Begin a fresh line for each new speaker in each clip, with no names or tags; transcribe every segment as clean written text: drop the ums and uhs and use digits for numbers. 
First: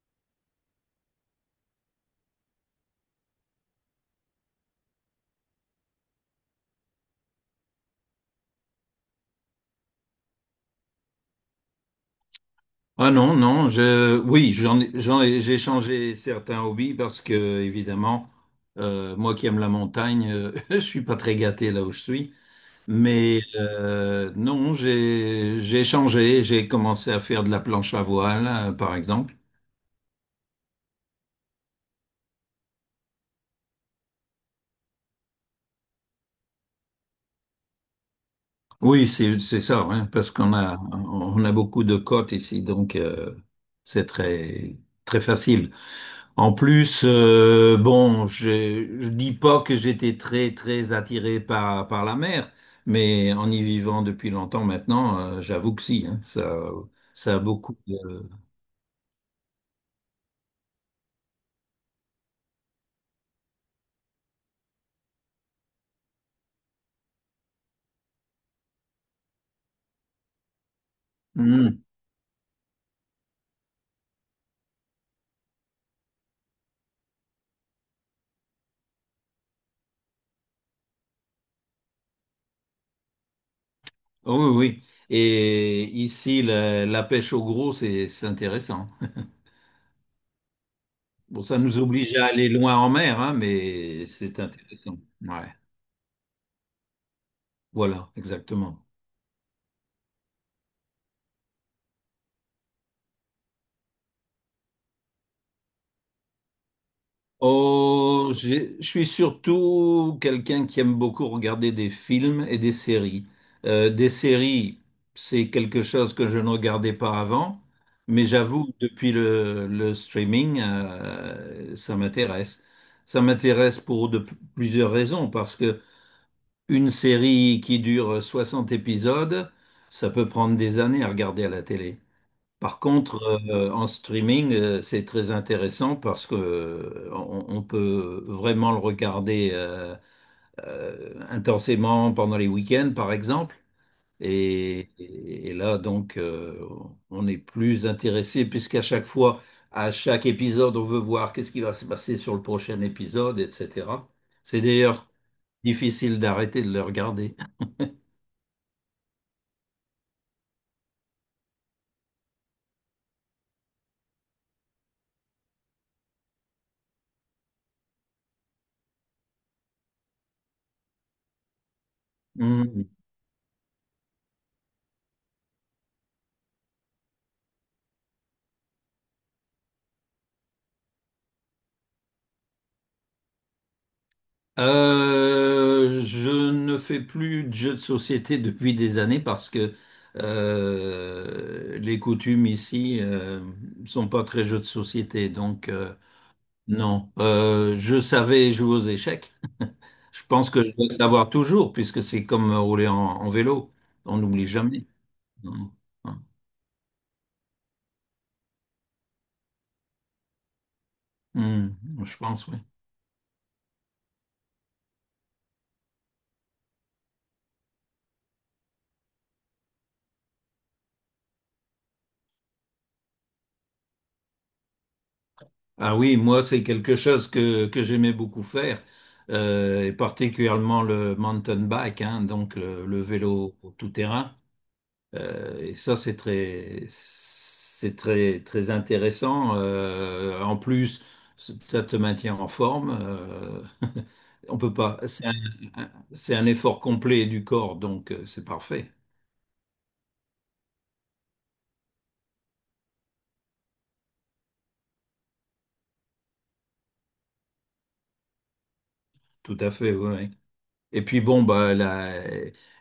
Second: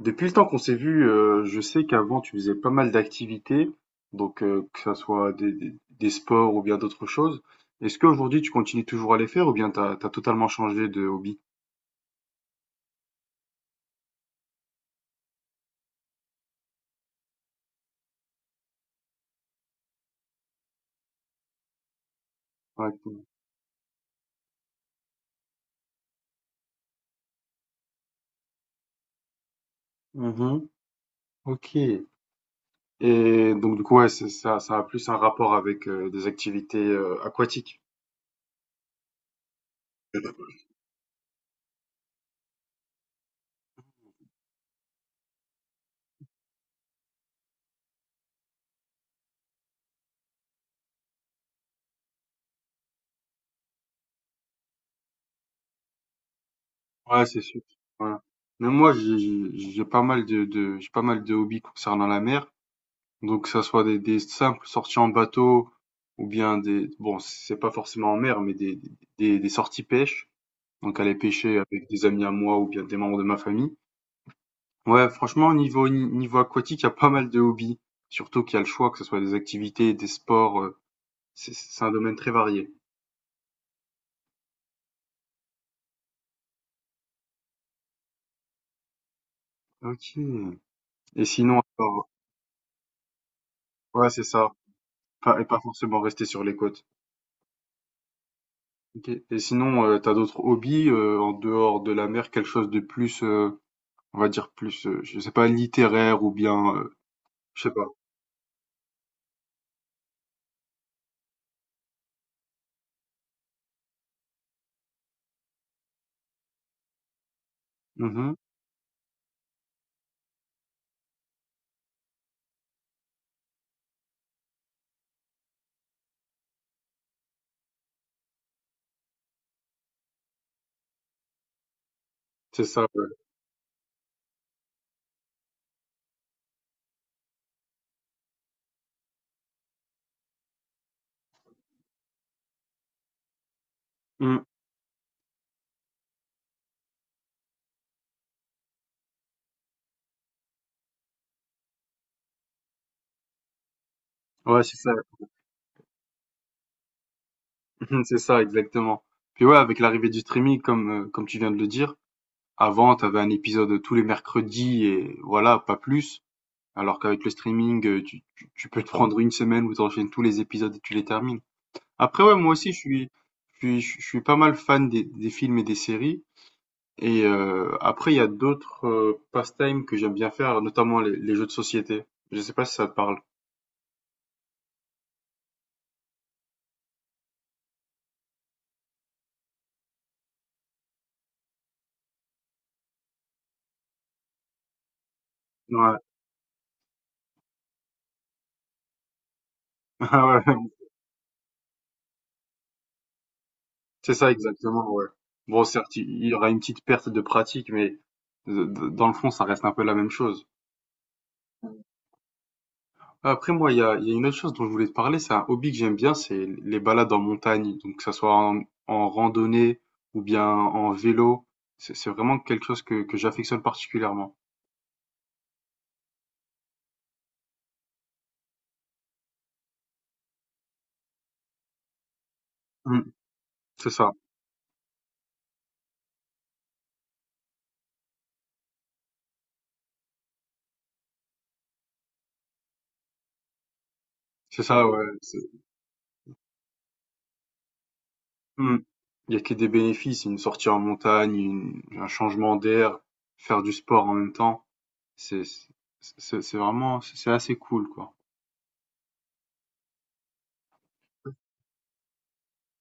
Depuis le temps qu'on s'est vu, je sais qu'avant tu faisais pas mal d'activités, donc que ça soit des sports ou bien d'autres choses. Est-ce qu'aujourd'hui tu continues toujours à les faire ou bien t'as totalement changé de hobby?
Ah non, non, oui, j'ai changé certains hobbies parce que, évidemment, moi qui aime la montagne, je suis pas très gâté là où je suis.
Ouais, cool.
Mais non, j'ai changé, j'ai commencé à faire de la planche à voile, par exemple.
Mhm. Ok. Et donc du coup ouais, ça a plus un rapport avec des activités aquatiques.
Oui, c'est ça, hein, parce on a beaucoup de côtes ici, donc c'est très, très facile. En plus, bon, je dis pas que j'étais très très attiré par la mer, mais en y vivant depuis longtemps maintenant, j'avoue que si, hein, ça
Ouais,
ça a
c'est sûr.
beaucoup
Voilà.
de.
Même moi, j'ai pas mal j'ai pas mal de hobbies concernant la mer. Donc, que ça soit des simples sorties en bateau ou bien des, bon, c'est pas forcément en mer, mais des sorties pêche. Donc, aller pêcher
Mm.
avec des amis à moi ou bien des membres de ma famille. Ouais, franchement, niveau aquatique, il y a pas mal de hobbies. Surtout qu'il y a le choix, que ce soit des activités, des sports. C'est un domaine très varié.
Oh, oui oui. Et ici, la pêche au gros, c'est intéressant.
Ok. Et
Bon, ça
sinon,
nous
alors,
oblige à aller loin en mer, hein, mais
ouais, c'est
c'est
ça.
intéressant.
Pas, et
Ouais,
pas forcément rester sur les côtes.
voilà, exactement.
Ok. Et sinon, t'as d'autres hobbies en dehors de la mer, quelque chose de plus on va dire plus, je sais pas, littéraire ou bien, je sais pas.
Oh, je suis surtout quelqu'un qui aime beaucoup regarder des films et des séries. Des séries, c'est quelque chose que je ne regardais pas avant, mais
Mmh.
j'avoue, depuis le streaming, ça m'intéresse. Ça m'intéresse pour plusieurs raisons, parce que une série qui dure 60 épisodes, ça peut prendre des années à regarder à la télé.
C'est
Par
ça, ouais.
contre, en streaming, c'est très intéressant parce que on peut vraiment le regarder intensément pendant les week-ends, par exemple.
Mmh.
Et là, donc, on est plus intéressé puisqu'à chaque fois, à chaque épisode, on veut voir qu'est-ce qui va se passer sur le prochain épisode, etc. C'est
Ouais, c'est ça.
d'ailleurs difficile d'arrêter de le regarder.
C'est ça, exactement. Puis ouais, avec l'arrivée du streaming, comme, comme tu viens de le dire, avant, tu avais un épisode tous les mercredis et voilà, pas plus. Alors qu'avec le streaming, tu peux te prendre une semaine où tu enchaînes tous les épisodes et tu les termines. Après ouais, moi aussi je suis pas mal fan des films et des séries. Et après, il y a d'autres pastimes que j'aime bien faire, notamment les jeux de société. Je sais pas si ça te parle.
Je ne fais plus de jeux de société depuis des années parce que les coutumes ici sont pas très jeux de société. Donc
Ouais.
non, je savais jouer aux échecs. Je
Ah
pense que
ouais,
je vais savoir toujours puisque c'est comme rouler en, en vélo.
c'est
On
ça
n'oublie jamais.
exactement, ouais. Bon,
Non.
certes, il
Hein.
il y aura une petite perte de pratique, mais dans le fond, ça reste un peu la même chose.
Hmm, je pense, oui.
Après, moi, il y a une autre chose dont je voulais te parler, c'est un hobby que j'aime bien, c'est les balades en montagne. Donc, que ça soit en, en randonnée ou bien en vélo, c'est vraiment quelque chose que j'affectionne particulièrement.
Ah oui, moi, c'est quelque chose que j'aimais beaucoup faire, et particulièrement le mountain bike, hein, donc le
Mm,
vélo
c'est ça,
tout-terrain. Et ça, c'est très, très intéressant. En plus, ça te maintient en forme, on
c'est
peut
ça,
pas.
ouais.
C'est un effort complet du corps, donc c'est
Mmh.
parfait.
Il y a que des bénéfices, une sortie en montagne, une un changement d'air, faire du sport en même temps, c'est c'est c'est vraiment c'est assez cool, quoi.
Tout à fait, oui. Et puis bon, bah, la,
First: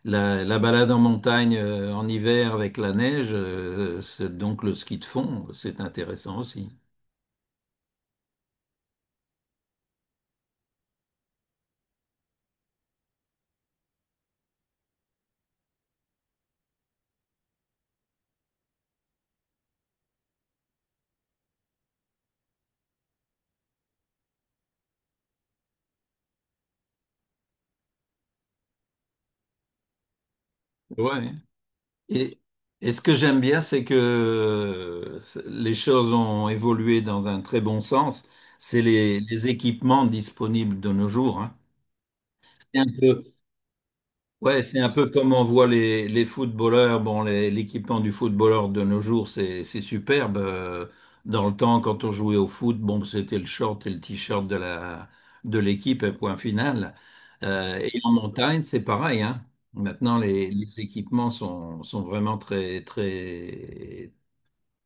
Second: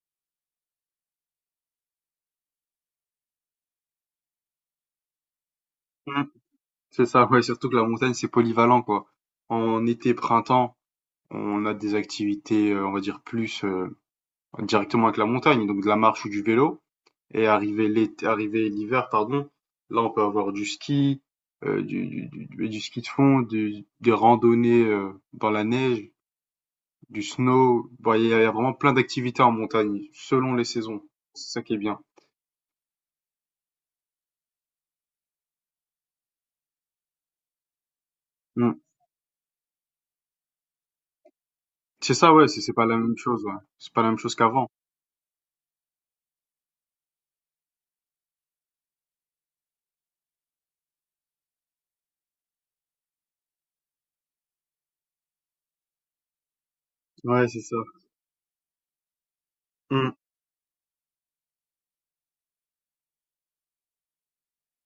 la, la balade en montagne en hiver avec la neige, c'est donc le ski de fond, c'est
Mmh.
intéressant aussi.
C'est ça, ouais, surtout que la montagne, c'est polyvalent, quoi. En été, printemps, on a des activités, on va dire plus, directement avec la montagne, donc de la marche ou du vélo et arrivé l'hiver, pardon, là, on peut avoir du ski de fond, du des randonnées, dans la neige, du snow. Bon, il y a vraiment plein d'activités en montagne, selon les saisons.
Ouais.
C'est ça qui est bien.
Et, et ce que j'aime bien, c'est que les choses ont évolué dans un très bon sens.
Mm.
C'est les équipements disponibles de nos jours, hein.
C'est ça, ouais, c'est
C'est
pas
un
la même
peu,
chose, ouais. C'est pas la même chose
ouais,
qu'avant.
c'est un peu comme on voit les footballeurs. Bon, l'équipement du footballeur de nos jours, c'est superbe. Dans le temps, quand on jouait au foot, bon, c'était le short et le t-shirt de la de l'équipe, et point final.
Ouais, c'est ça.
Et en montagne, c'est pareil, hein.
Mm.
Maintenant, les équipements sont, sont vraiment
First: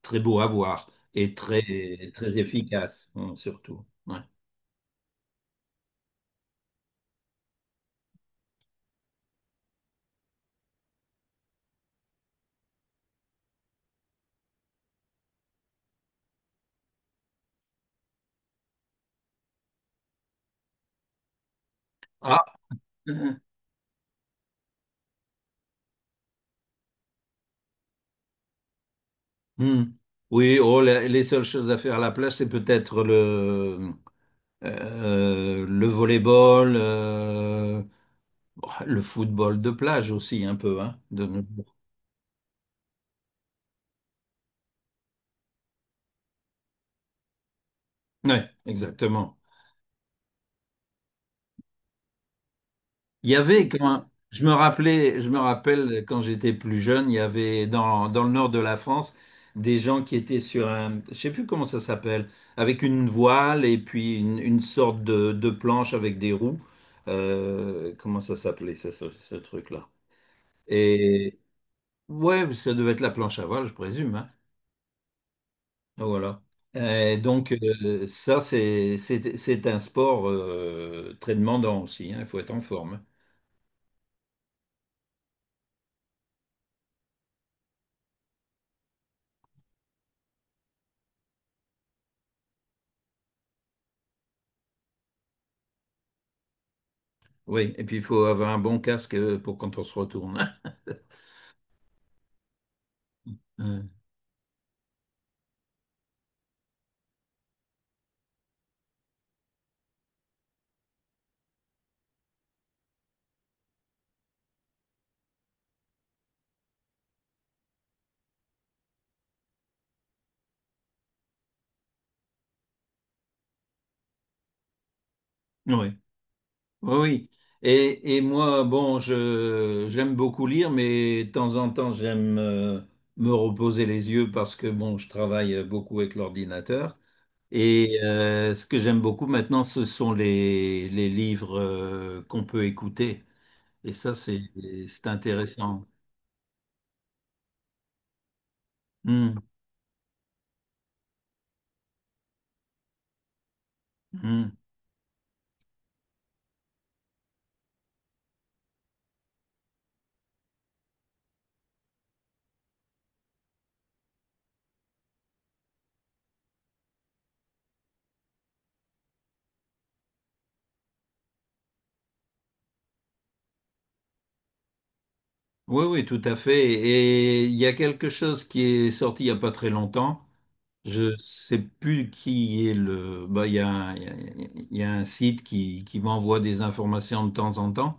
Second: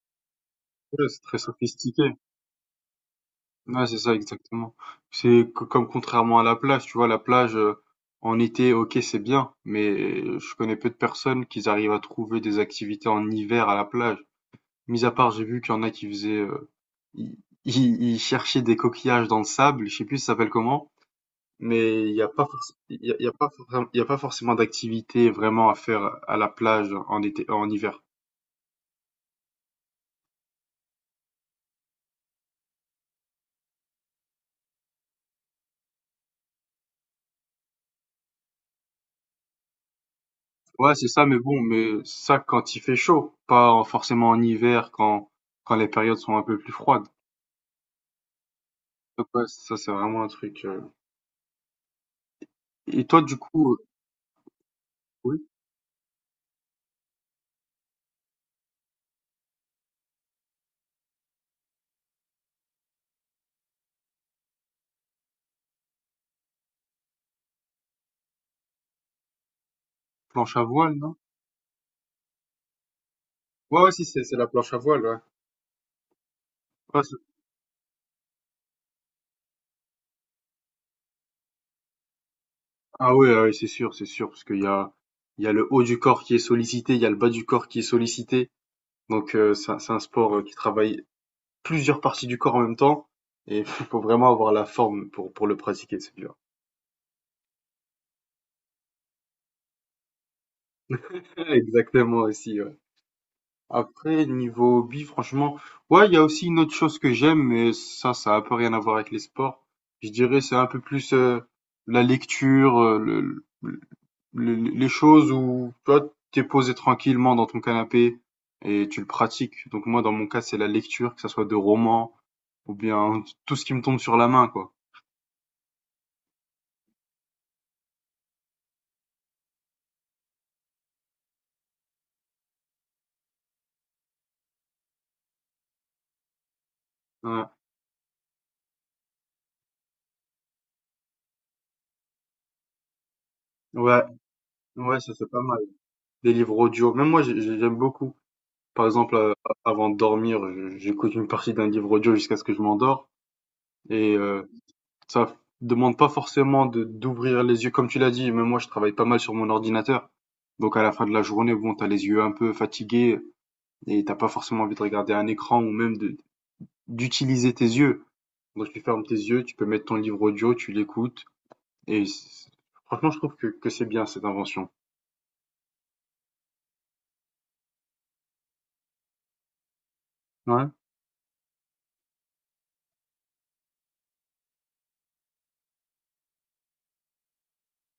très beaux à voir
Ouais, c'est
et
très
très
sophistiqué.
très efficaces, hein, surtout.
Ouais, c'est ça,
Ouais.
exactement. Comme contrairement à la plage, tu vois, la plage, en été, ok, c'est bien, mais je connais peu de personnes qui arrivent à trouver des activités en hiver à la plage. Mis à part, j'ai vu qu'il y en a qui faisaient, ils ils cherchaient des coquillages dans le sable, je sais plus ça s'appelle comment. Mais
Ah.
il y a pas forcément d'activité vraiment à faire à la plage en été, en hiver.
Hmm. Oui, oh, les seules choses à faire à la plage, c'est peut-être le volleyball, bah, le football de plage aussi un peu,
Ouais,
hein,
c'est ça,
de
mais
nos
bon,
jours.
mais ça quand il fait chaud, pas en- forcément en hiver quand quand les périodes sont un peu plus froides.
Ouais,
Donc
exactement.
ouais, ça c'est vraiment un truc. Et toi,
Il
du
y avait
coup,
quand je me rappelais, je me
oui,
rappelle quand j'étais plus jeune, il y avait dans le nord de la France des gens qui étaient sur un, je sais plus comment ça s'appelle, avec une voile et puis une sorte de planche avec des roues. Comment ça s'appelait ça, ce truc-là?
planche à voile, non?
Et ouais, ça devait être la planche à voile, je
Ouais, ouais, si
présume,
c'est
hein.
c'est la planche à voile, ouais.
Voilà.
Ouais, c'est-
C'est un sport très demandant aussi, hein. Il faut être en forme.
ah ouais, ah ouais, c'est sûr, parce qu'il y a le haut du corps qui est sollicité, il y a le bas du corps qui est sollicité. Donc c'est un sport qui travaille plusieurs parties du corps en même temps et il faut vraiment avoir la forme pour le pratiquer, celui-là.
Oui, et puis il faut avoir un bon casque pour quand on se retourne.
Exactement aussi, ouais.
Euh,
Après, niveau hobby, franchement, ouais, il y a aussi une autre chose que j'aime, mais ça a un peu rien à voir avec les sports. Je dirais, c'est un peu plus la lecture, les choses où toi, t'es posé tranquillement dans ton canapé et tu le pratiques. Donc moi, dans mon cas, c'est la lecture, que ça soit de romans ou bien tout ce qui me tombe sur la main, quoi.
oui, oui, oui. Et moi, bon, je j'aime beaucoup lire, mais de temps en temps, j'aime me reposer les yeux parce que, bon, je travaille beaucoup avec l'ordinateur.
Ouais,
Et ce que j'aime beaucoup maintenant, ce sont les livres qu'on peut écouter. Et
ouais,
ça,
ouais,
c'est
ça c'est pas mal.
intéressant.
Des livres audio. Même moi, j'aime beaucoup. Par exemple,
Hmm,
avant de dormir, j'écoute une partie d'un livre audio jusqu'à ce que je m'endors. Et euh,
hmm.
ça f- demande pas forcément de d'ouvrir les yeux, comme tu l'as dit. Même moi, je travaille pas mal sur mon ordinateur. Donc à la fin de la journée, bon, t'as les yeux un peu fatigués et t'as pas forcément envie de regarder un écran ou même de d'utiliser tes yeux. Donc tu fermes tes yeux, tu peux mettre ton livre audio, tu l'écoutes. Et c'est- franchement, je trouve que c'est bien cette invention.
Oui, oui, tout à fait. Et il y a quelque chose qui est sorti il n'y a pas très longtemps.
Ouais.
Je sais plus qui est le. Bah, il y il y a un site qui m'envoie des informations de temps en temps.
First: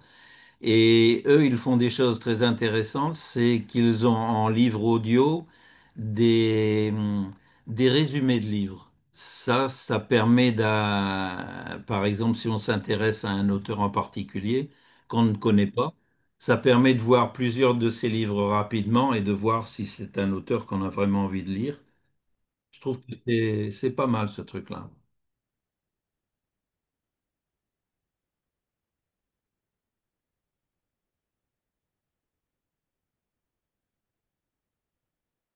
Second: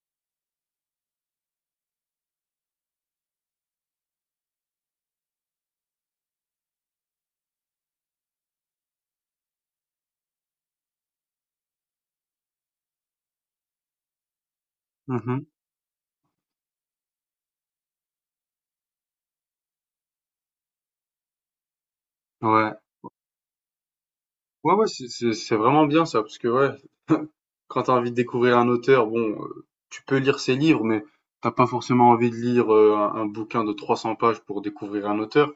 Et eux, ils font des choses très intéressantes, c'est qu'ils ont en livre audio des, hum, des résumés de livres. Ça permet d'un, par exemple, si on s'intéresse à un auteur en particulier qu'on ne
Mhm.
connaît pas, ça permet de voir plusieurs de ses livres rapidement et de voir si c'est un auteur qu'on a vraiment envie de lire.
Ouais.
Je trouve que c'est pas mal ce
Ouais, ouais,
truc-là.
c'est vraiment bien ça, parce que ouais, quand tu as envie de découvrir un auteur, bon, tu peux lire ses livres, mais t'as pas forcément envie de lire un bouquin de 300 pages pour découvrir un auteur.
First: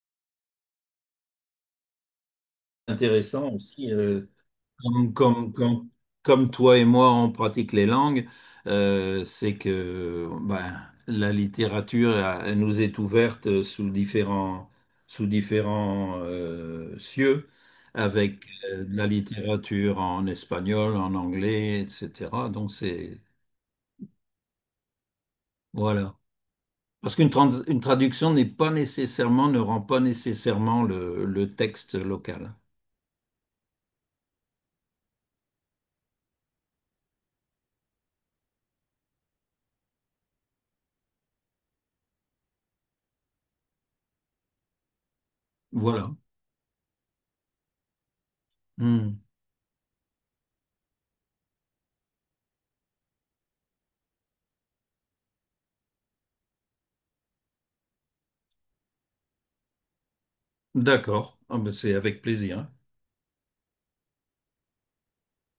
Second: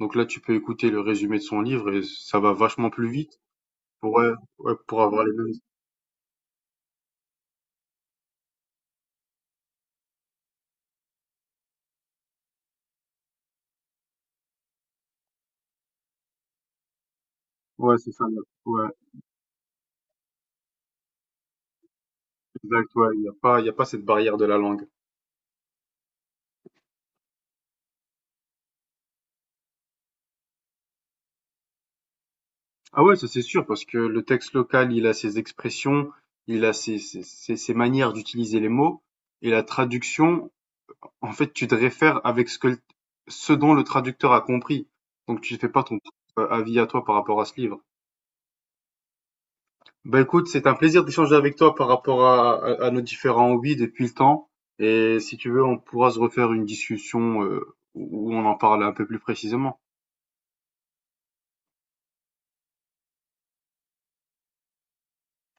Donc là, tu peux écouter le résumé de son livre et ça va vachement plus vite.
Intéressant aussi,
Ouais, ouais, pour
Comme,
avoir les mêmes.
comme, comme, comme toi et moi, on pratique les langues, c'est que ben, la littérature elle nous est ouverte sous différents cieux,
Ouais, c'est ça.
avec
Ouais,
de la littérature en espagnol, en anglais, etc. Donc
exact. Ouais,
c'est
il y a pas cette barrière de la langue.
voilà. Parce une traduction n'est pas nécessairement, ne rend pas nécessairement le texte local.
Ah ouais, ça c'est sûr, parce que le texte local, il a ses expressions, il a ses manières d'utiliser les mots, et la traduction, en fait, tu te réfères avec ce dont le traducteur a compris. Donc, tu fais pas ton
Voilà.
propre avis à toi par rapport à ce livre.
Hmm.
Bah écoute, c'est un plaisir d'échanger avec toi par rapport à nos différents hobbies depuis le temps. Et si tu veux, on pourra se refaire une discussion où on en parle un peu plus précisément.
D'accord. Ah ben, c'est avec plaisir.